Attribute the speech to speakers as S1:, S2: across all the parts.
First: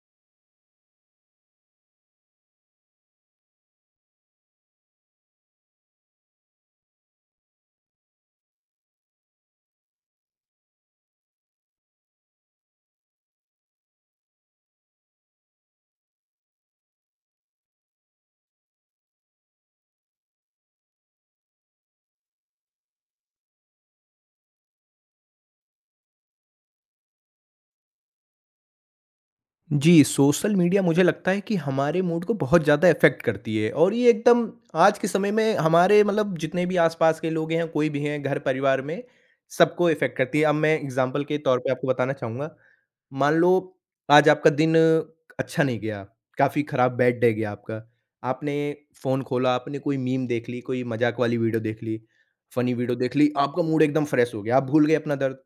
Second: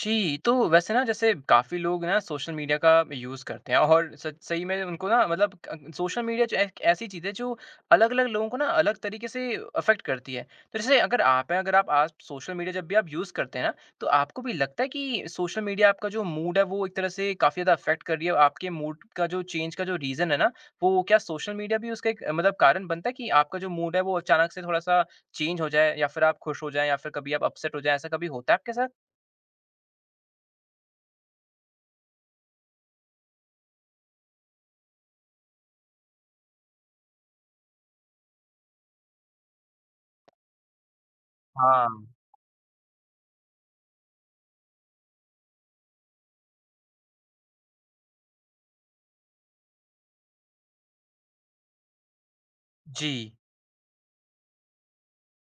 S1: जी, तो वैसे ना जैसे काफ़ी लोग ना सोशल मीडिया का यूज़ करते हैं और सच सही में उनको ना मतलब क सोशल मीडिया जो एक ऐसी चीज़ है जो अलग-अलग लोगों को ना अलग तरीके से अफ़ेक्ट करती है। तो जैसे अगर आप हैं, अगर आप आज सोशल मीडिया जब भी आप यूज़ करते हैं ना, तो आपको भी लगता है कि सोशल मीडिया आपका जो मूड है वो एक तरह से काफ़ी ज़्यादा अफ़ेक्ट कर रही है? आपके मूड का जो चेंज का जो रीज़न है ना, वो क्या सोशल मीडिया भी उसका एक मतलब कारण बनता है कि आपका जो मूड है वो अचानक से थोड़ा-सा चेंज हो जाए या फिर आप खुश हो जाएँ या फिर कभी आप अपसेट हो जाएँ, ऐसा कभी होता है आपके साथ?
S2: जी, सोशल मीडिया मुझे लगता है कि हमारे मूड को बहुत ज़्यादा इफ़ेक्ट करती है और ये एकदम आज के समय में हमारे मतलब जितने भी आस-पास के लोग हैं, कोई भी हैं, घर परिवार में सबको इफ़ेक्ट करती है। अब मैं एग्ज़ाम्पल के तौर पे
S1: हाँ।
S2: आपको बताना चाहूँगा, मान लो आज आपका दिन अच्छा नहीं गया, काफ़ी ख़राब बैड डे गया आपका। आपने फ़ोन खोला, आपने कोई मीम देख ली, कोई मज़ाक वाली वीडियो देख ली, फ़नी वीडियो देख
S1: जी,
S2: ली, आपका मूड एकदम फ्रेश हो गया, आप भूल गए अपना दर्द।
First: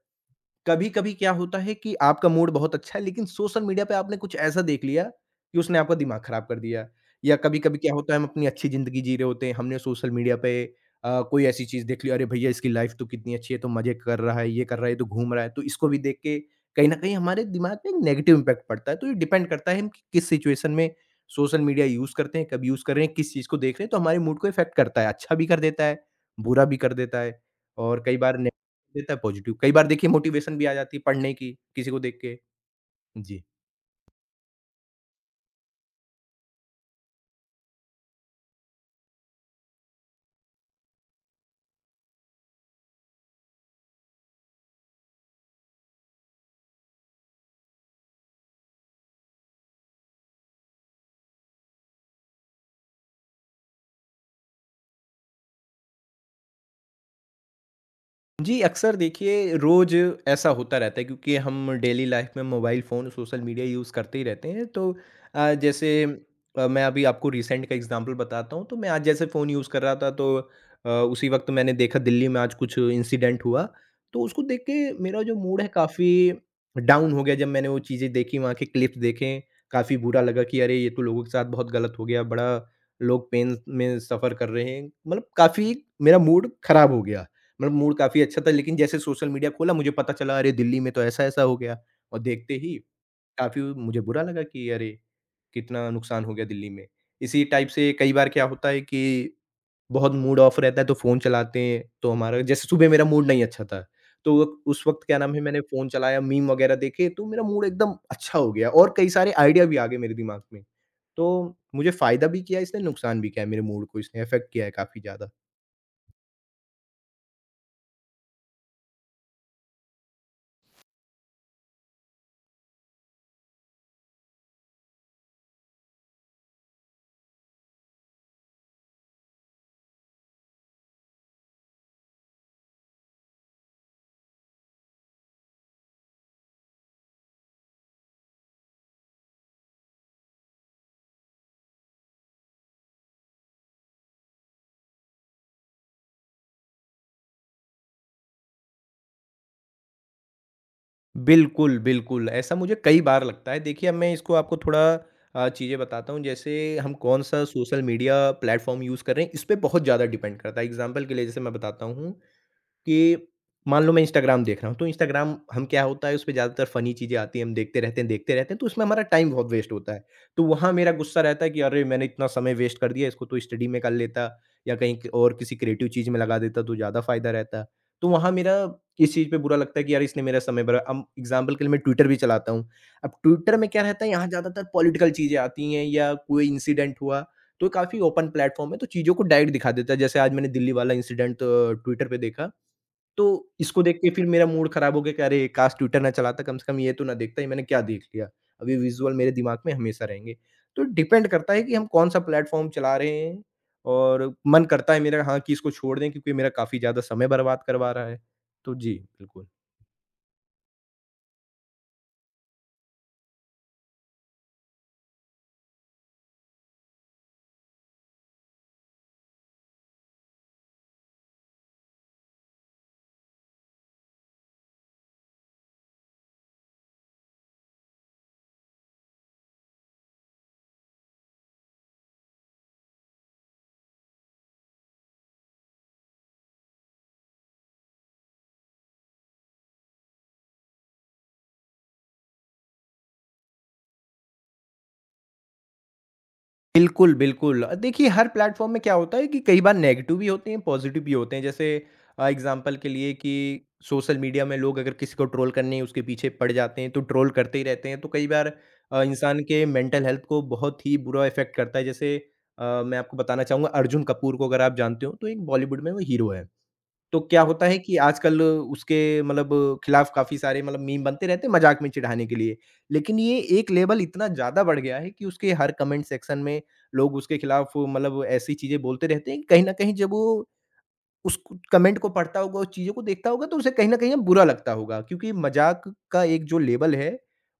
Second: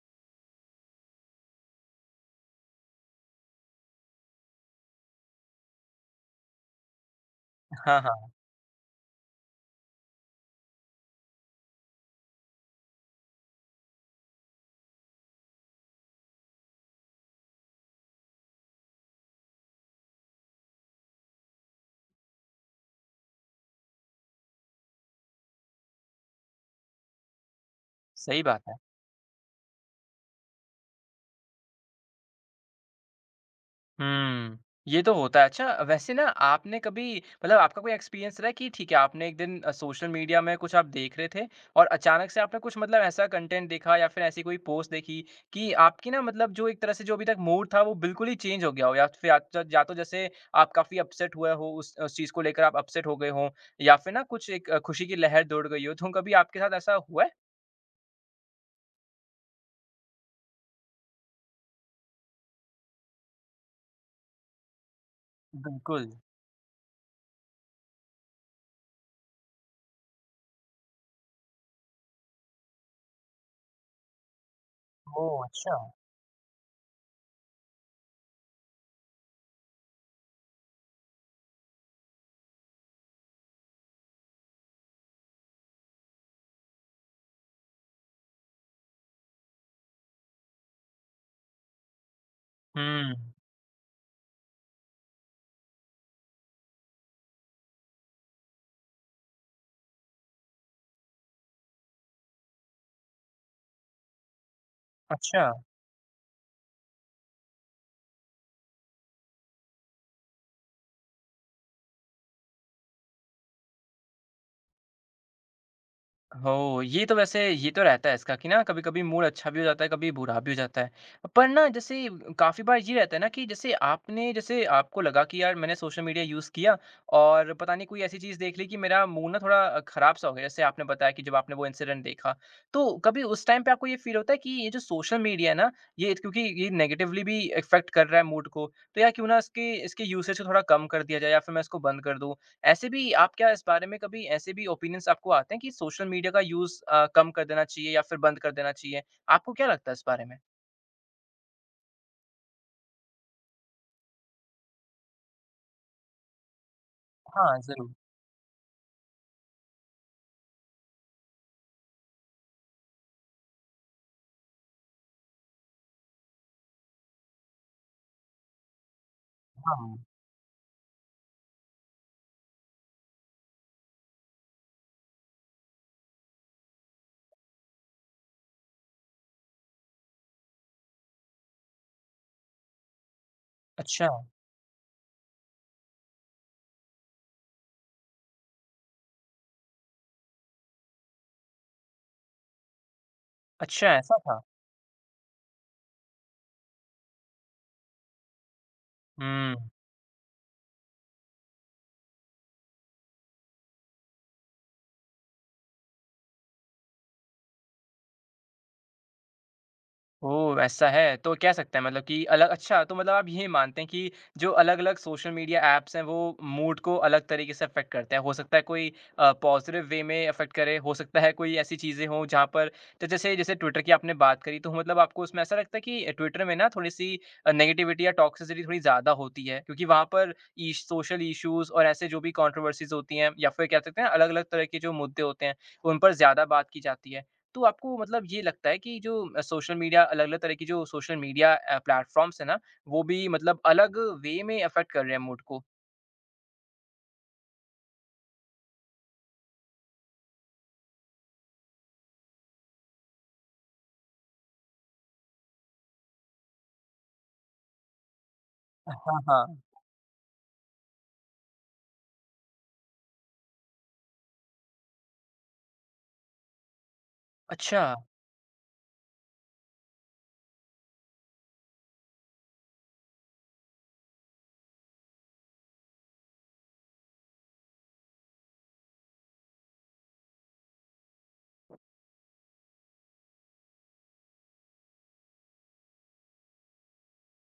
S2: कभी-कभी क्या होता है कि आपका मूड बहुत अच्छा है, लेकिन सोशल मीडिया पे आपने कुछ ऐसा देख लिया कि उसने आपका दिमाग खराब कर दिया। या कभी-कभी क्या
S1: हाँ,
S2: होता है हम
S1: हाँ,
S2: अपनी अच्छी ज़िंदगी जी रहे होते हैं, हमने सोशल मीडिया पे कोई ऐसी चीज़ देख ली, अरे भैया इसकी लाइफ़ तो कितनी अच्छी है, तो मज़े कर रहा है, ये कर रहा है, तो घूम रहा है। तो इसको भी देख के कहीं न कहीं हमारे दिमाग पे एक नेगेटिव इम्पैक्ट पड़ता है। तो ये डिपेंड करता है हम कि किस सिचुएशन में सोशल मीडिया यूज़ करते हैं, कब यूज़ कर रहे हैं, किस चीज़ को देख रहे हैं, तो हमारे मूड को इफ़ेक्ट करता है। अच्छा भी कर देता है, बुरा भी कर देता है और कई बार
S1: सही बात है।
S2: देता है पॉजिटिव। कई बार देखिए मोटिवेशन भी आ जाती है पढ़ने की, किसी को देख के। जी।
S1: हुँ, ये तो होता है। अच्छा वैसे ना आपने कभी मतलब आपका कोई एक्सपीरियंस रहा है कि ठीक है आपने एक दिन सोशल मीडिया में कुछ आप देख रहे थे और अचानक से आपने कुछ मतलब ऐसा कंटेंट देखा या फिर ऐसी कोई पोस्ट देखी कि आपकी ना मतलब जो एक तरह से जो अभी तक मूड था वो बिल्कुल ही चेंज हो गया हो या फिर या तो जैसे आप काफ़ी अपसेट हुए हो उस चीज़ को लेकर आप अपसेट हो गए हों या फिर ना कुछ एक खुशी की लहर दौड़ गई हो, तो कभी आपके साथ ऐसा हुआ है?
S2: जी, अक्सर देखिए रोज़ ऐसा होता रहता है क्योंकि हम डेली लाइफ में mobile phone, social media use करते ही रहते हैं। तो जैसे
S1: बिल्कुल।
S2: मैं अभी आपको रिसेंट का एग्ज़ाम्पल बताता हूँ। तो मैं आज जैसे फ़ोन यूज़ कर रहा था तो उसी वक़्त मैंने देखा दिल्ली में आज कुछ इंसिडेंट हुआ। तो उसको देख के मेरा जो
S1: ओह!
S2: मूड है
S1: अच्छा।
S2: काफ़ी डाउन हो गया जब मैंने वो चीज़ें देखी, वहाँ के क्लिप्स देखे। काफ़ी बुरा लगा कि अरे! ये तो लोगों के साथ बहुत गलत हो गया, बड़ा लोग पेन में सफ़र कर रहे हैं। मतलब काफ़ी मेरा मूड ख़राब हो गया। मेरा मूड काफ़ी अच्छा था लेकिन जैसे सोशल मीडिया खोला मुझे पता चला अरे दिल्ली में तो ऐसा-ऐसा हो गया और देखते ही
S1: हुँ,
S2: काफ़ी मुझे बुरा लगा कि अरे! कितना नुकसान हो गया दिल्ली में। इसी टाइप से कई बार क्या होता है कि बहुत मूड ऑफ रहता है तो फ़ोन चलाते हैं तो हमारा जैसे सुबह मेरा मूड नहीं अच्छा था। तो उस वक़्त क्या नाम है
S1: अच्छा।
S2: मैंने फ़ोन चलाया मीम वगैरह देखे तो मेरा मूड एकदम अच्छा हो गया और कई सारे आइडिया भी आ गए मेरे दिमाग में। तो मुझे फ़ायदा भी किया है इसने नुकसान भी किया है मेरे मूड को इसने अफ़ेक्ट किया है काफ़ी ज़्यादा।
S1: हो, ये तो वैसे ये तो रहता है इसका कि ना कभी-कभी मूड अच्छा भी हो जाता है, कभी बुरा भी हो जाता है। पर ना जैसे काफ़ी बार ये रहता है ना कि जैसे आपने जैसे आपको लगा कि यार मैंने सोशल मीडिया यूज़ किया और पता नहीं कोई ऐसी चीज़ देख ली कि मेरा मूड ना थोड़ा ख़राब-सा हो गया। जैसे आपने बताया कि जब आपने वो इंसिडेंट देखा, तो कभी उस टाइम पे आपको ये फ़ील होता है कि ये जो सोशल मीडिया है ना, ये क्योंकि ये नेगेटिवली भी इफ़ेक्ट कर रहा है मूड को, तो यार क्यों ना इसके इसके यूसेज को थोड़ा कम कर दिया जाए या फिर मैं इसको बंद कर दूँ? ऐसे भी आप क्या इस बारे में कभी ऐसे भी ओपिनियंस आपको आते हैं कि सोशल मीडिया का यूज़ कम कर देना चाहिए या फिर बंद कर देना चाहिए? आपको क्या लगता है इस बारे में?
S2: बिल्कुल, बिल्कुल, ऐसा मुझे कई बार लगता है। देखिए, अब मैं इसको आपको थोड़ा चीज़ें बताता हूँ, जैसे हम कौन-सा
S1: हाँ,
S2: सोशल
S1: ज़रूर।
S2: मीडिया प्लेटफ़ॉर्म यूज़ कर रहे हैं, इस पे बहुत ज़्यादा डिपेंड करता है। एग्ज़ाम्पल के लिए जैसे मैं बताता हूँ कि मान लो मैं इंस्टाग्राम देख रहा हूँ, तो इंस्टाग्राम हम क्या होता है, उसपे ज़्यादातर फ़नी चीज़ें आती हैं, हम देखते रहते हैं, तो उसमें हमारा टाइम बहुत वेस्ट होता
S1: हाँ।
S2: है। तो वहाँ मेरा गुस्सा रहता है कि अरे! मैंने इतना समय वेस्ट कर दिया, इसको तो स्टडी में कर लेता या कहीं क और किसी क्रिएटिव चीज़ में लगा देता तो ज़्यादा फ़ायदा रहता। तो वहाँ मेरा इस चीज़ पे बुरा लगता है कि यार इसने मेरा समय बरा अब एग्ज़ाम्पल के लिए मैं ट्विटर भी चलाता हूँ। अब ट्विटर में क्या रहता
S1: अच्छा।
S2: है, यहाँ ज़्यादातर पॉलिटिकल चीज़ें आती हैं या कोई इंसिडेंट हुआ, तो काफ़ी ओपन प्लेटफ़ॉर्म है, तो चीज़ों को डायरेक्ट दिखा देता है। जैसे आज मैंने दिल्ली वाला इंसिडेंट ट्विटर पे देखा तो इसको
S1: अच्छा,
S2: देख के
S1: ऐसा
S2: फिर
S1: था?
S2: मेरा मूड खराब हो गया कि अरे! काश ट्विटर ना चलाता, कम से कम ये तो ना देखता, ये मैंने क्या देख लिया। अब ये विज़ुअल मेरे
S1: हुँ।
S2: दिमाग में हमेशा रहेंगे। तो डिपेंड करता है कि हम कौन-सा प्लेटफ़ॉर्म चला रहे हैं और मन करता है मेरा हाँ, कि इसको छोड़ दें क्योंकि मेरा काफ़ी ज़्यादा समय बर्बाद करवा रहा है। तो जी, बिल्कुल।
S1: ओह! ऐसा है, तो कह सकते हैं मतलब कि अलग अच्छा तो मतलब आप ये मानते हैं कि जो अलग-अलग सोशल मीडिया ऐप्स हैं वो मूड को अलग तरीके से अफ़ेक्ट करते हैं। हो सकता है कोई पॉज़िटिव वे में अफ़ेक्ट करे, हो सकता है कोई ऐसी चीज़ें हों जहाँ पर तो जैसे जैसे ट्विटर की आपने बात करी तो मतलब आपको उसमें ऐसा लगता है कि ट्विटर में ना थोड़ी-सी नेगेटिविटी या टॉक्सिसिटी थोड़ी ज़्यादा होती है क्योंकि वहाँ पर इश सोशल इश्यूज़ और ऐसे जो भी कंट्रोवर्सीज़ होती हैं या फिर कह सकते हैं अलग-अलग तरह के जो मुद्दे होते हैं, उन पर ज़्यादा बात की जाती है। तो आपको मतलब ये लगता है कि जो सोशल मीडिया अलग-अलग तरह की जो सोशल मीडिया प्लेटफ़ॉर्म्स है ना, वो भी मतलब अलग वे में अफ़ेक्ट कर रहे हैं मूड को?
S2: बिल्कुल, बिल्कुल। देखिए हर प्लेटफ़ॉर्म में क्या होता है कि कई बार नेगेटिव भी होते हैं, पॉज़िटिव भी होते हैं। जैसे एग्ज़ाम्पल के लिए कि सोशल मीडिया में लोग अगर किसी को ट्रोल करने उसके पीछे पड़ जाते हैं, तो ट्रोल करते ही रहते हैं। तो कई बार
S1: हाँ,
S2: इंसान
S1: हाँ।
S2: के मेंटल हेल्थ को बहुत ही बुरा इफ़ेक्ट करता है। जैसे मैं आपको बताना चाहूँगा अर्जुन कपूर को अगर आप जानते हो, तो एक बॉलीवुड में वो हीरो है। तो क्या होता है
S1: अच्छा,
S2: कि आजकल उसके मतलब खिलाफ काफ़ी सारे मतलब मीम बनते रहते हैं मज़ाक में चिढ़ाने के लिए। लेकिन ये एक लेवल इतना ज़्यादा बढ़ गया है कि उसके हर कमेंट सेक्शन में लोग उसके खिलाफ मतलब ऐसी चीज़ें बोलते रहते हैं, कहीं न कहीं जब वो उस कु कमेंट को पढ़ता होगा, उस चीज़ों को देखता होगा तो उसे कहीं न कहीं अब बुरा लगता होगा क्योंकि मज़ाक का एक जो लेवल है,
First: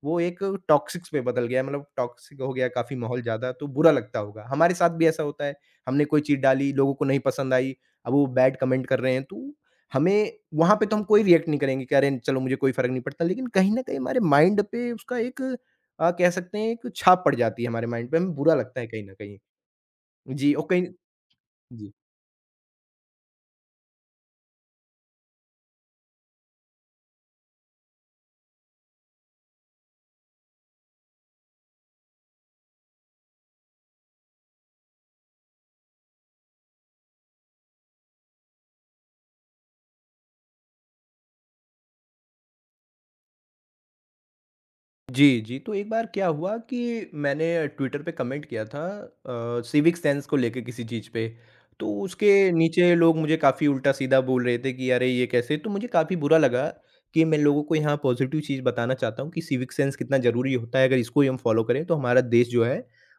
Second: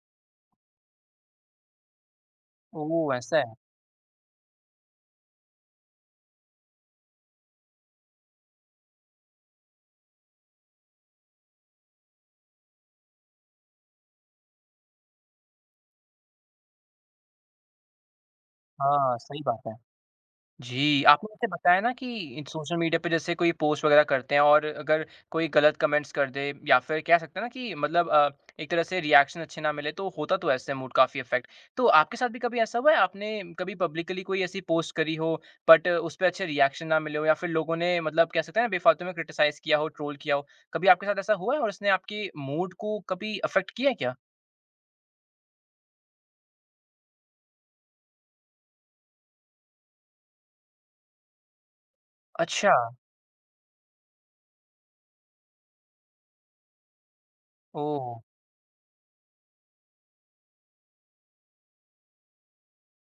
S2: वो एक टॉक्सिक्स में बदल गया है, मतलब टॉक्सिक हो गया काफ़ी
S1: ओह!
S2: माहौल
S1: ऐसा
S2: ज़्यादा
S1: है।
S2: तो बुरा लगता होगा। हमारे साथ भी ऐसा होता है, हमने कोई चीज़ डाली, लोगों को नहीं पसंद आई, अब वो बैड कमेंट कर रहे हैं, तो हमें वहाँ पे तो हम कोई रिएक्ट नहीं करेंगे कि अरे चलो मुझे कोई फ़र्क नहीं पड़ता, लेकिन कहीं न कहीं हमारे माइंड पे उसका एक कह सकते हैं एक छाप पड़ जाती है हमारे माइंड पे, हमें बुरा लगता है कहीं न
S1: हाँ, सही
S2: कहीं।
S1: बात है।
S2: जी और कहीं
S1: जी, आपने जैसे बताया ना
S2: जी।
S1: कि सोशल मीडिया पे जैसे कोई पोस्ट वगैरह करते हैं और अगर कोई गलत कमेंट्स कर दे या फिर कह सकते हैं ना कि मतलब एक तरह से रिएक्शन अच्छे ना मिले तो होता तो है इससे मूड काफ़ी इफ़ेक्ट। तो आपके साथ भी कभी ऐसा हुआ है आपने कभी पब्लिकली कोई ऐसी पोस्ट करी हो बट उस पे अच्छे रिएक्शन ना मिले हो या फिर लोगों ने मतलब कह सकते हैं ना बेफ़ालतू में क्रिटिसाइज़ किया हो, ट्रोल किया हो। कभी आपके साथ ऐसा हुआ है और इसने आपके मूड को कभी अफ़ेक्ट किया है क्या?
S2: जी, जी। तो एक बार क्या हुआ कि मैंने ट्विटर पे कमेंट किया था सिविक सेंस को लेके किसी चीज़ पे। तो उसके
S1: अच्छा।
S2: नीचे लोग मुझे काफ़ी उल्टा-सीधा बोल रहे थे कि अरे ये कैसे? तो मुझे काफ़ी बुरा लगा कि मैं लोगों को यहाँ
S1: ओह!
S2: पॉज़िटिव चीज़ बताना चाहता हूँ कि सिविक सेंस कितना ज़रूरी होता है। अगर इसको ही हम फ़ॉलो करें तो हमारा देश जो है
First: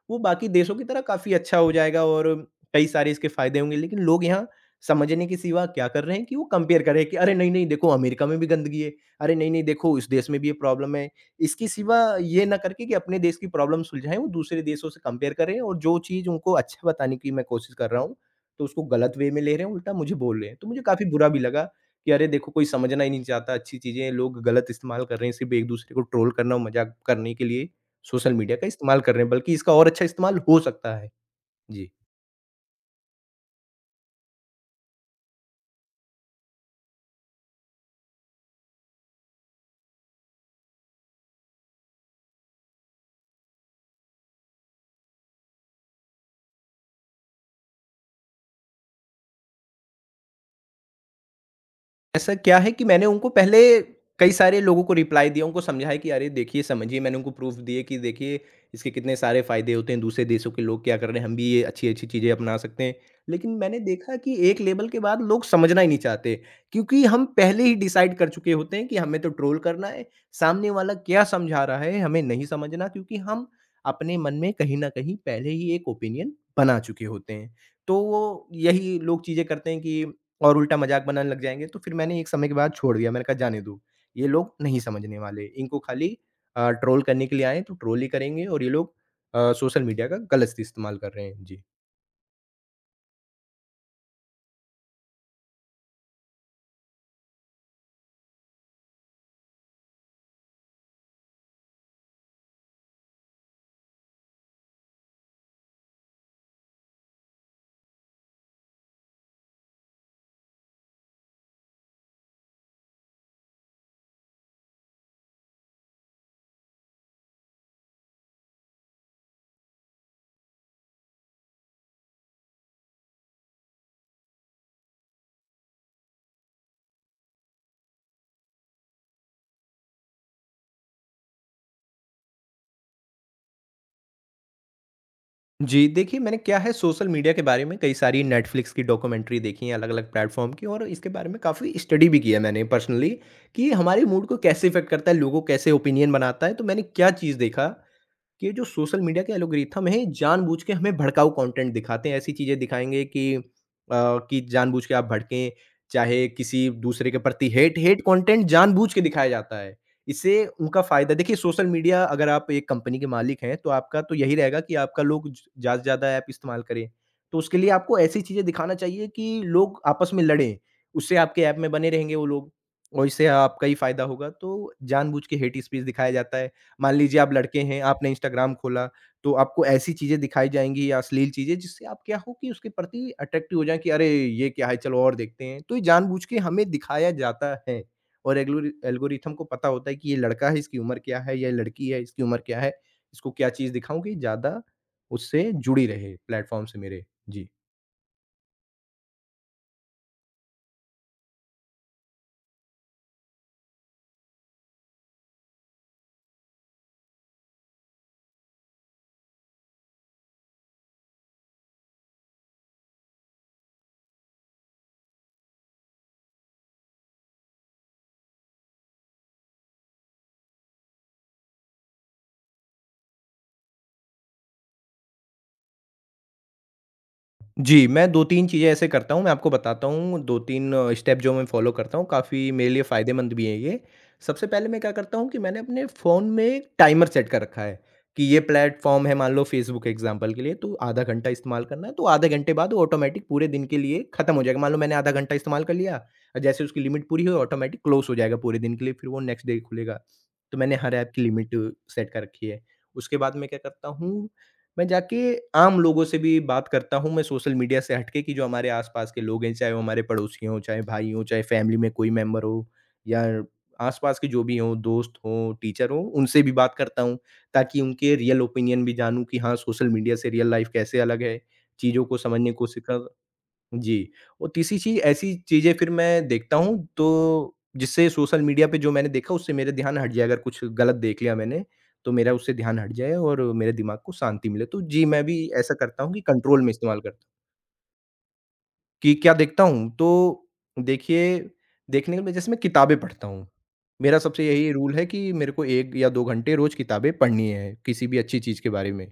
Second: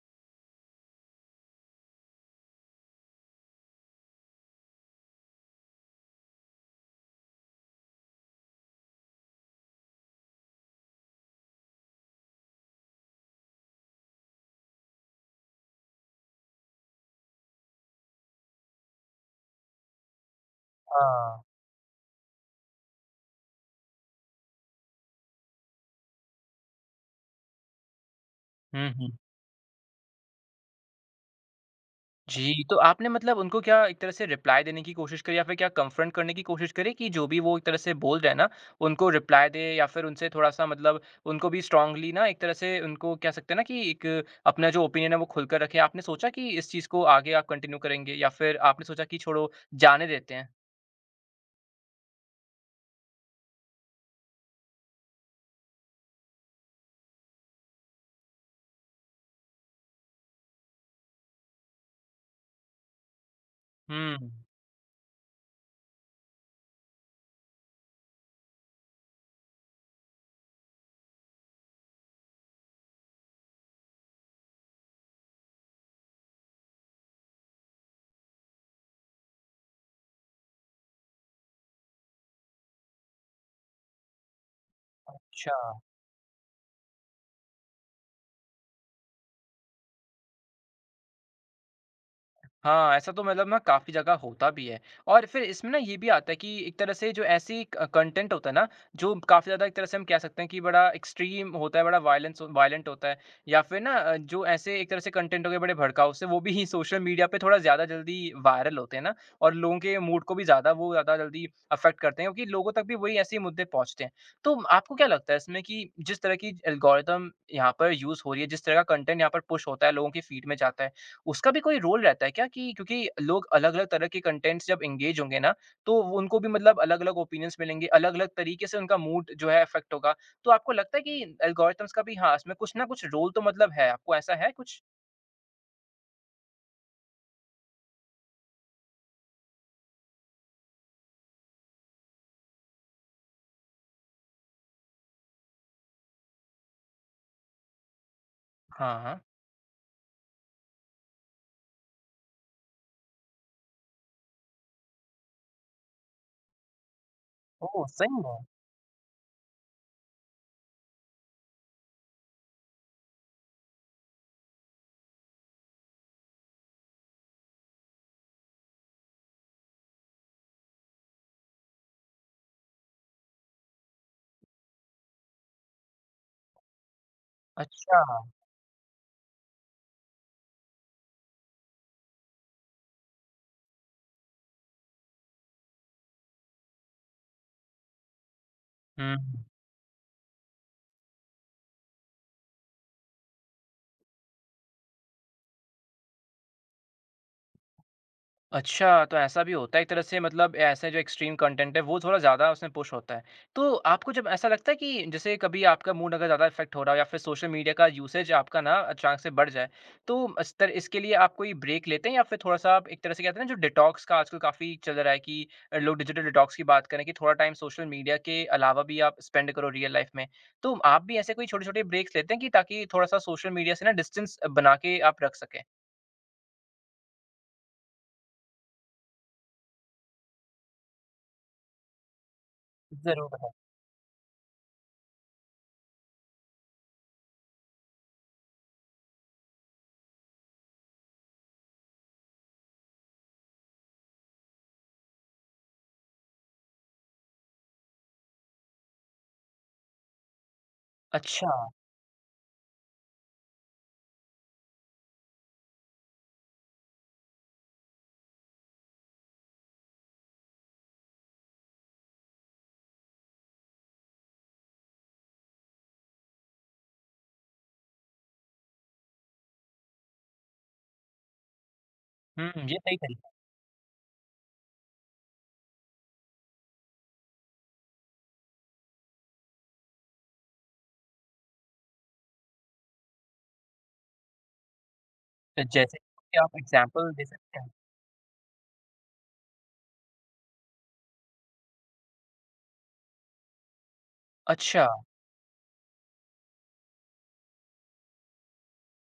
S2: वो बाकी देशों की तरह काफ़ी अच्छा हो जाएगा और कई सारे इसके फ़ायदे होंगे। लेकिन लोग यहाँ समझने के सिवा क्या कर रहे हैं कि वो कंपेयर कर रहे हैं कि अरे नहीं, नहीं देखो अमेरिका में भी गंदगी है। अरे नहीं, नहीं देखो इस देश में भी ये प्रॉब्लम है। इसकी सिवा ये ना करके कि अपने देश की प्रॉब्लम सुलझाएँ, वो दूसरे देशों से कंपेयर करें, और जो चीज़ उनको अच्छा बताने की मैं कोशिश कर रहा हूँ, तो उसको गलत वे में ले रहे हैं, उल्टा मुझे बोल रहे हैं। तो मुझे काफ़ी बुरा भी
S1: हाँ।
S2: लगा कि अरे देखो कोई समझना ही नहीं चाहता अच्छी चीज़ें, लोग गलत इस्तेमाल कर रहे हैं, सिर्फ़ एक-दूसरे को ट्रोल करना और मज़ाक करने के लिए सोशल मीडिया का
S1: हुँ,
S2: इस्तेमाल
S1: हुँ।
S2: कर रहे हैं, बल्कि इसका और अच्छा इस्तेमाल हो सकता है। जी।
S1: जी, तो आपने मतलब उनको क्या एक तरह से रिप्लाई देने की कोशिश करी या फिर क्या कन्फ्रंट करने की कोशिश करी कि जो भी वो एक तरह से बोल रहे हैं ना, उनको रिप्लाई दें या फिर उनसे थोड़ा-सा मतलब उनको भी स्ट्रॉन्गली ना एक तरह से उनको कह सकते हैं ना कि एक अपना जो ओपिनियन है वो खुलकर रखें। आपने सोचा कि इस चीज़ को आगे आप कंटिन्यू करेंगे या फिर आपने सोचा कि छोड़ो जाने देते हैं?
S2: ऐसा क्या है कि मैंने उनको पहले कई सारे लोगों को रिप्लाई दिया, उनको समझाया कि अरे देखिए, समझिए, मैंने उनको प्रूफ़ दिए कि देखिए इसके कितने सारे फ़ायदे होते हैं, दूसरे देशों के लोग क्या कर रहे हैं, हम भी ये अच्छी-अच्छी चीज़ें अपना सकते हैं। लेकिन मैंने देखा
S1: हुँ,
S2: कि एक लेवल के बाद लोग समझना ही नहीं चाहते, क्योंकि हम पहले ही डिसाइड कर चुके होते हैं कि हमें तो ट्रोल करना है, सामने वाला क्या समझा रहा है हमें नहीं समझना, क्योंकि हम अपने मन में कहीं न कहीं पहले ही एक ओपिनियन बना चुके होते हैं। तो वो यही लोग चीज़ें करते हैं कि और उल्टा मज़ाक बनाने लग जाएँगे, तो फिर मैंने एक समय के बाद छोड़ दिया, मैंने कहा जाने दो, ये लोग नहीं समझने वाले,
S1: अच्छा।
S2: इनको खाली ट्रोल करने के लिए आए हैं, तो ट्रोल ही करेंगे, और ये लोग सोशल मीडिया का गलत इस्तेमाल कर रहे हैं। जी।
S1: हाँ, ऐसा तो मतलब ना काफ़ी जगह होता भी है और फिर इसमें ना ये भी आता है कि एक तरह से जो ऐसी क कंटेंट होता है ना, जो काफ़ी ज़्यादा एक तरह से हम कह सकते हैं कि बड़ा एक्सट्रीम होता है, बड़ा वायलेंस वायलेंट होता है या फिर ना जो ऐसे एक तरह से कंटेंट हो गए बड़े भड़काऊ से, वो भी सोशल मीडिया पे थोड़ा ज़्यादा जल्दी वायरल होते हैं ना और लोगों के मूड को भी ज़्यादा जल्दी अफ़ेक्ट करते हैं क्योंकि लोगों तक भी वही ऐसे ही मुद्दे पहुँचते हैं। तो आपको क्या लगता है इसमें कि जिस तरह की एल्गोरिदम यहाँ पर यूज़ हो रही है, जिस तरह का कंटेंट यहाँ पर पुश होता है, लोगों की फ़ीड में जाता है उसका भी कोई रोल रहता है क्या कि क्योंकि लोग अलग-अलग तरह के कंटेंट्स जब एंगेज होंगे ना, तो वो उनको भी मतलब अलग-अलग ओपिनियंस मिलेंगे, अलग-अलग तरीके से उनका मूड जो है अफेक्ट होगा। तो आपको लगता है कि एल्गोरिथम्स का भी हाँ, इसमें कुछ ना कुछ रोल तो मतलब है, आपको ऐसा है कुछ?
S2: जी, देखिए मैंने क्या है सोशल मीडिया के बारे में कई सारी नेटफ्लिक्स की डॉक्यूमेंट्री देखी है अलग-अलग प्लेटफ़ॉर्म की, और इसके बारे में काफ़ी स्टडी भी की है मैंने पर्सनली कि हमारे मूड को कैसे इफ़ेक्ट करता है, लोगों को कैसे ओपिनियन बनाता है, तो मैंने क्या चीज़ देखा कि जो सोशल
S1: हाँ,
S2: मीडिया
S1: हाँ।
S2: के एल्गोरिथम है जानबूझ के हमें भड़काऊ कंटेंट दिखाते हैं। ऐसी चीज़ें दिखाएँगे कि कि जानबूझ के आप भड़कें, चाहे किसी दूसरे के प्रति हेट
S1: ओह!
S2: हेट
S1: सही में?
S2: कंटेंट जानबूझ के दिखाया जाता है। इससे उनका फ़ायदा देखिए, सोशल मीडिया अगर आप एक कंपनी के मालिक हैं, तो आपका तो यही रहेगा कि आपका लोग ज ज़्यादा से ज़्यादा ऐप इस्तेमाल करें। तो उसके लिए आपको ऐसी चीज़ें दिखाना चाहिए कि लोग आपस में लड़ें, उससे आपके ऐप में बने रहेंगे वो लोग और इससे आपका ही फ़ायदा होगा। तो जानबूझ के हेट स्पीच दिखाया जाता है। मान लीजिए आप लड़के हैं,
S1: अच्छा।
S2: आपने इंस्टाग्राम खोला, तो आपको ऐसी चीज़ें दिखाई जाएँगी या अश्लील चीज़ें जिससे आप क्या हो कि उसके प्रति अट्रैक्टिव हो जाएँ कि अरे! ये क्या है चलो और देखते हैं। तो ये जानबूझ के हमें दिखाया जाता है और एल्गोरि
S1: हुँ।
S2: एल्गोरिथम को पता होता है कि ये लड़का है, इसकी उम्र क्या है, ये लड़की है, इसकी उम्र क्या है, इसको क्या चीज़ दिखाऊँ कि ज़्यादा उससे जुड़ी रहे प्लेटफ़ॉर्म से मेरे। जी।
S1: अच्छा, तो ऐसा भी होता है एक तरह से मतलब ऐसे जो एक्सट्रीम कंटेंट है वो थोड़ा ज़्यादा उसमें पुश होता है। तो आपको जब ऐसा लगता है कि जैसे कभी आपका मूड अगर ज़्यादा इफ़ेक्ट हो रहा हो या फिर सोशल मीडिया का यूसेज आपका ना अचानक से बढ़ जाए, तो इस तर इसके लिए आप कोई ब्रेक लेते हैं या फिर थोड़ा-सा आप एक तरह से कहते हैं ना जो डिटॉक्स का आजकल काफ़ी चल रहा है कि लोग डिजिटल डिटॉक्स की बात करें कि थोड़ा टाइम सोशल मीडिया के अलावा भी आप स्पेंड करो रियल लाइफ़ में। तो आप भी ऐसे कोई छोटे-छोटे ब्रेक्स लेते हैं कि ताकि थोड़ा-सा सोशल मीडिया से ना डिस्टेंस बना के आप रख सकें?
S2: जी, मैं 2-3 चीज़ें ऐसे करता हूँ, मैं आपको बताता हूँ 2-3 स्टेप जो मैं फ़ॉलो करता हूँ, काफ़ी मेरे लिए फ़ायदेमंद
S1: ज़रूर
S2: भी
S1: है।
S2: हैं ये। सबसे पहले मैं क्या करता हूँ कि मैंने अपने फ़ोन में एक टाइमर सेट कर रखा है कि ये प्लेटफ़ॉर्म है मान लो फ़ेसबुक एग्ज़ाम्पल के लिए तो आधा घंटा इस्तेमाल करना है, तो आधे घंटे बाद वो ऑटोमैटिक पूरे दिन के लिए ख़त्म हो जाएगा। मान लो मैंने आधा घंटा इस्तेमाल कर लिया और जैसे उसकी लिमिट पूरी हुई ऑटोमैटिक क्लोज़ हो जाएगा पूरे दिन के लिए, फिर वो नेक्स्ट डे खुलेगा। तो मैंने हर ऐप की
S1: अच्छा।
S2: लिमिट सेट कर रखी है। उसके बाद मैं क्या करता हूँ मैं जाके आम लोगों से भी बात करता हूँ, मैं सोशल मीडिया से हट के कि जो हमारे आस-पास के लोग हैं, चाहे वो हमारे पड़ोसी हों, चाहे भाई हों, चाहे फैमिली में कोई मेंबर हो या आस-पास के जो भी हों, दोस्त हों, टीचर हों, उनसे भी बात करता हूँ, ताकि उनके रियल ओपिनियन भी जानूँ कि हाँ, सोशल मीडिया से रियल लाइफ कैसे अलग है, चीज़ों को
S1: हुँ,
S2: समझने की
S1: ये
S2: कोशिश
S1: सही
S2: कर
S1: तरी
S2: जी, और तीसरी चीज़ ऐसी चीज़ें फिर मैं देखता हूँ तो जिससे सोशल मीडिया पे जो मैंने देखा उससे मेरा ध्यान हट जाए, अगर कुछ गलत देख लिया मैंने, तो मेरा उससे ध्यान हट जाए और मेरे दिमाग को शांति मिले। तो जी, मैं भी
S1: तो
S2: ऐसा
S1: जैसे
S2: करता हूँ कि
S1: कि आप
S2: कंट्रोल में इस्तेमाल
S1: एग्ज़ाम्पल
S2: करता
S1: दे
S2: हूँ,
S1: सकते हैं?
S2: कि क्या देखता हूँ तो देखिए, देखने में जैसे मैं किताबें पढ़ता हूँ, मेरा सबसे यही
S1: अच्छा।
S2: रूल है कि मेरे को 1 या 2 घंटे रोज़ किताबें पढ़नी है, किसी भी अच्छी चीज़ के बारे में।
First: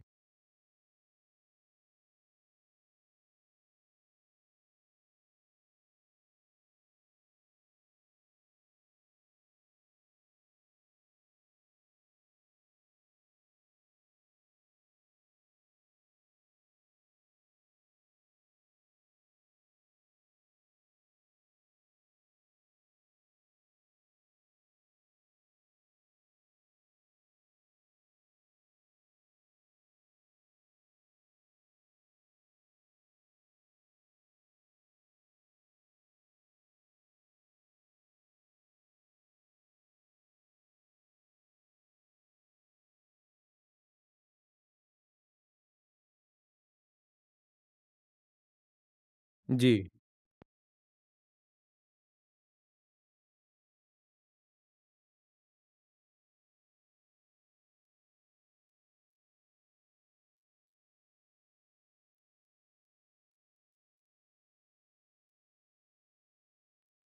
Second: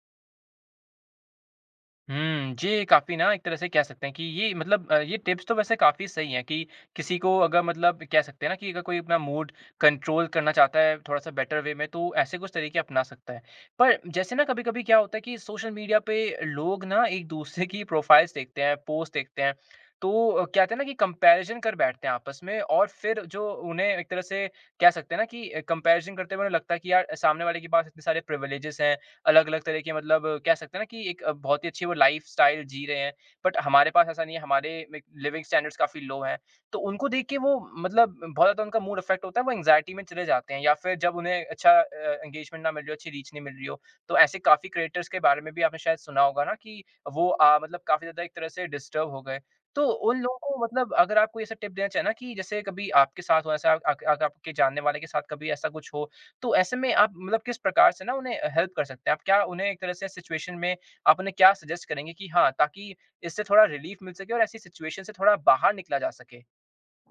S1: हुँ, जी, काफ़ी ना एक तरह से कह सकते हैं कि ये मतलब ये टिप्स तो वैसे काफ़ी सही हैं कि किसी को अगर मतलब कह सकते हैं ना कि अगर कोई अपना मूड कंट्रोल करना चाहता है थोड़ा-सा बेटर वे में, तो ऐसे कुछ तरीके अपना सकता है। पर जैसे ना कभी-कभी क्या होता है कि सोशल मीडिया पे लोग ना एक-दूसरे की प्रोफाइल्स देखते हैं, पोस्ट देखते हैं, तो क्या कहते हैं ना कि कंपैरिज़न कर बैठते हैं आपस में और फिर जो उन्हें एक तरह से कह सकते हैं ना कि कंपैरिज़न करते हुए उन्हें लगता है कि यार सामने वाले के पास इतने सारे प्रिविलेजेस हैं अलग-अलग तरह के मतलब कह सकते हैं ना कि एक बहुत ही अच्छी वो लाइफ़स्टाइल जी रहे हैं, बट हमारे पास ऐसा नहीं है, हमारे लाइक लिविंग स्टैंडर्ड्स काफ़ी लो हैं। तो उनको देख के वो मतलब बहुत ज़्यादा उनका मूड अफ़ेक्ट होता है, वो एंग्ज़ायटी में चले जाते हैं या फिर जब उन्हें अच्छा एंगेजमेंट ना मिल रही हो, अच्छी रीच नहीं मिल रही हो, तो ऐसे काफ़ी क्रिएटर्स के बारे में भी आपने शायद सुना होगा ना कि वो मतलब काफ़ी ज़्यादा एक तरह से डिस्टर्ब हो गए।
S2: जी।
S1: तो उन लोगों को मतलब अगर आप कोई ऐसा टिप देना चाहें ना कि जैसे कभी आपके साथ हुआ, ऐसा अग अग आपके जानने वाले के साथ कभी ऐसा कुछ हो तो ऐसे में आप मतलब किस प्रकार से ना उन्हें हेल्प कर सकते हैं? आप क्या उन्हें एक तरह से सिचुएशन में आप उन्हें क्या सजेस्ट करेंगे कि हाँ, ताकि इससे थोड़ा रिलीफ़ मिल सके और ऐसी सिचुएशन से थोड़ा बाहर निकला जा सके?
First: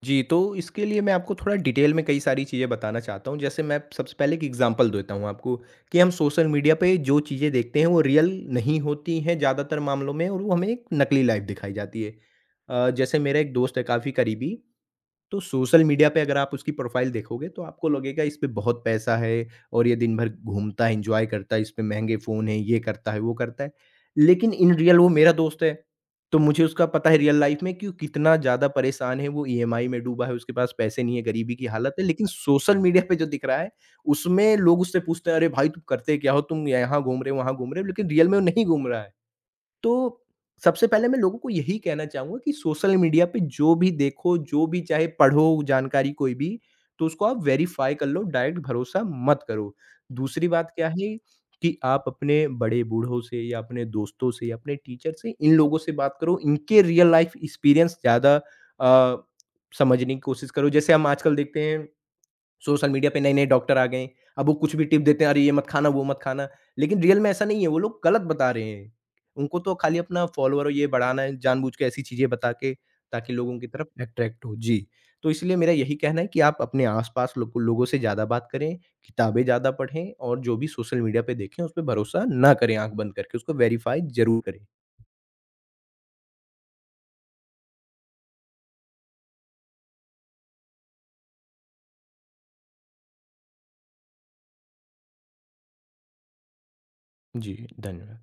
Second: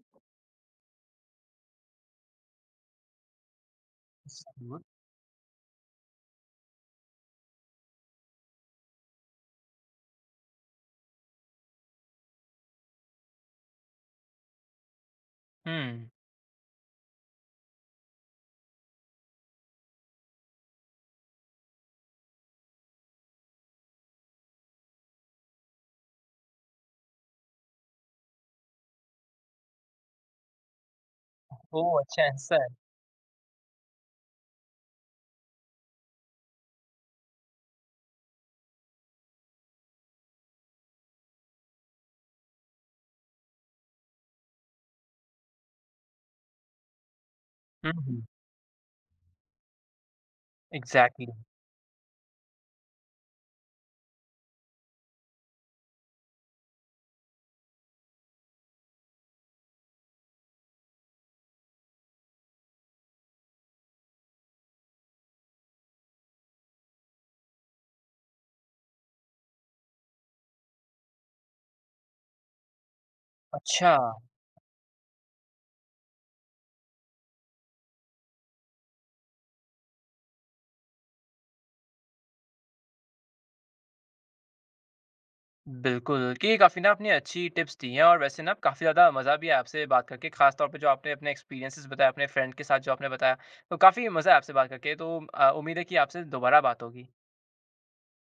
S2: जी, तो इसके लिए मैं आपको थोड़ा डिटेल में कई सारी चीज़ें बताना चाहता हूँ। जैसे मैं सबसे पहले एक एग्ज़ाम्पल देता हूँ आपको कि हम सोशल मीडिया पे जो चीज़ें देखते हैं वो रियल नहीं होती हैं ज़्यादातर मामलों में और वो हमें एक नकली लाइफ़ दिखाई जाती है। जैसे मेरा एक दोस्त है काफ़ी करीबी तो सोशल मीडिया
S1: हुँ।
S2: पे अगर आप उसकी प्रोफ़ाइल देखोगे तो आपको लगेगा इस पे बहुत पैसा है और ये दिन भर घूमता है, एन्जॉय करता है, इस पे महँगे फ़ोन है, ये करता है, वो करता है। लेकिन इन रियल वो मेरा दोस्त है, तो मुझे उसका पता है रियल लाइफ़ में कि वो कितना ज़्यादा परेशान है, वो ईएमआई में डूबा है, उसके पास पैसे नहीं है, गरीबी की हालत
S1: ओह!
S2: है।
S1: अच्छा
S2: लेकिन
S1: ऐसा है।
S2: सोशल मीडिया पे जो दिख रहा है, उसमें लोग उससे पूछते हैं, "अरे भाई तुम करते क्या हो? तुम यहाँ घूम रहे हो, वहाँ घूम रहे हो।" लेकिन रियल में वो नहीं घूम रहा है। तो सबसे पहले मैं लोगों को यही कहना चाहूँगा कि सोशल मीडिया पे जो भी देखो, जो भी चाहे पढ़ो जानकारी कोई भी, तो उसको आप
S1: हुँ,
S2: वेरीफ़ाई कर
S1: हुँ।
S2: लो, डायरेक्ट भरोसा मत करो। दूसरी बात क्या है
S1: एग्ज़ैक्टली।
S2: कि आप अपने बड़े-बूढ़ों से या अपने दोस्तों से या अपने टीचर से, इन लोगों से बात करो, इनके रियल लाइफ़ एक्सपीरियंस ज़्यादा अ, समझने की कोशिश करो। जैसे हम आजकल देखते हैं सोशल मीडिया पे नए-नए डॉक्टर आ गए हैं। अब वो कुछ भी टिप देते हैं, "अरे! ये मत खाना, वो मत खाना।" लेकिन रियल में ऐसा नहीं है, वो लोग गलत बता रहे हैं। उनको तो खाली अपना फॉलोवर और ये बढ़ाना है जानबूझ के ऐसी चीज़ें बता के ताकि लोगों की तरफ
S1: अच्छा,
S2: अट्रैक्ट हो। जी, तो इसलिए मेरा यही कहना है कि आप अपने आस-पास लोगों से ज़्यादा बात करें, किताबें ज़्यादा पढ़ें और जो भी सोशल मीडिया पे देखें, उस पे भरोसा ना करें आँख बंद करके, उसको वेरीफाई ज़रूर करें।
S1: बिल्कुल। कि ये काफ़ी ना आपने अच्छी टिप्स दी हैं और वैसे ना काफ़ी ज़्यादा मज़ा भी आया आपसे बात करके, ख़ास तौर पे जो आपने अपने एक्सपीरियंसेस बताए, अपने फ्रेंड के साथ जो आपने बताया, तो काफ़ी मज़ा आया आपसे बात करके। तो उम्मीद है कि आपसे दोबारा बात होगी।
S2: जी, धन्यवाद।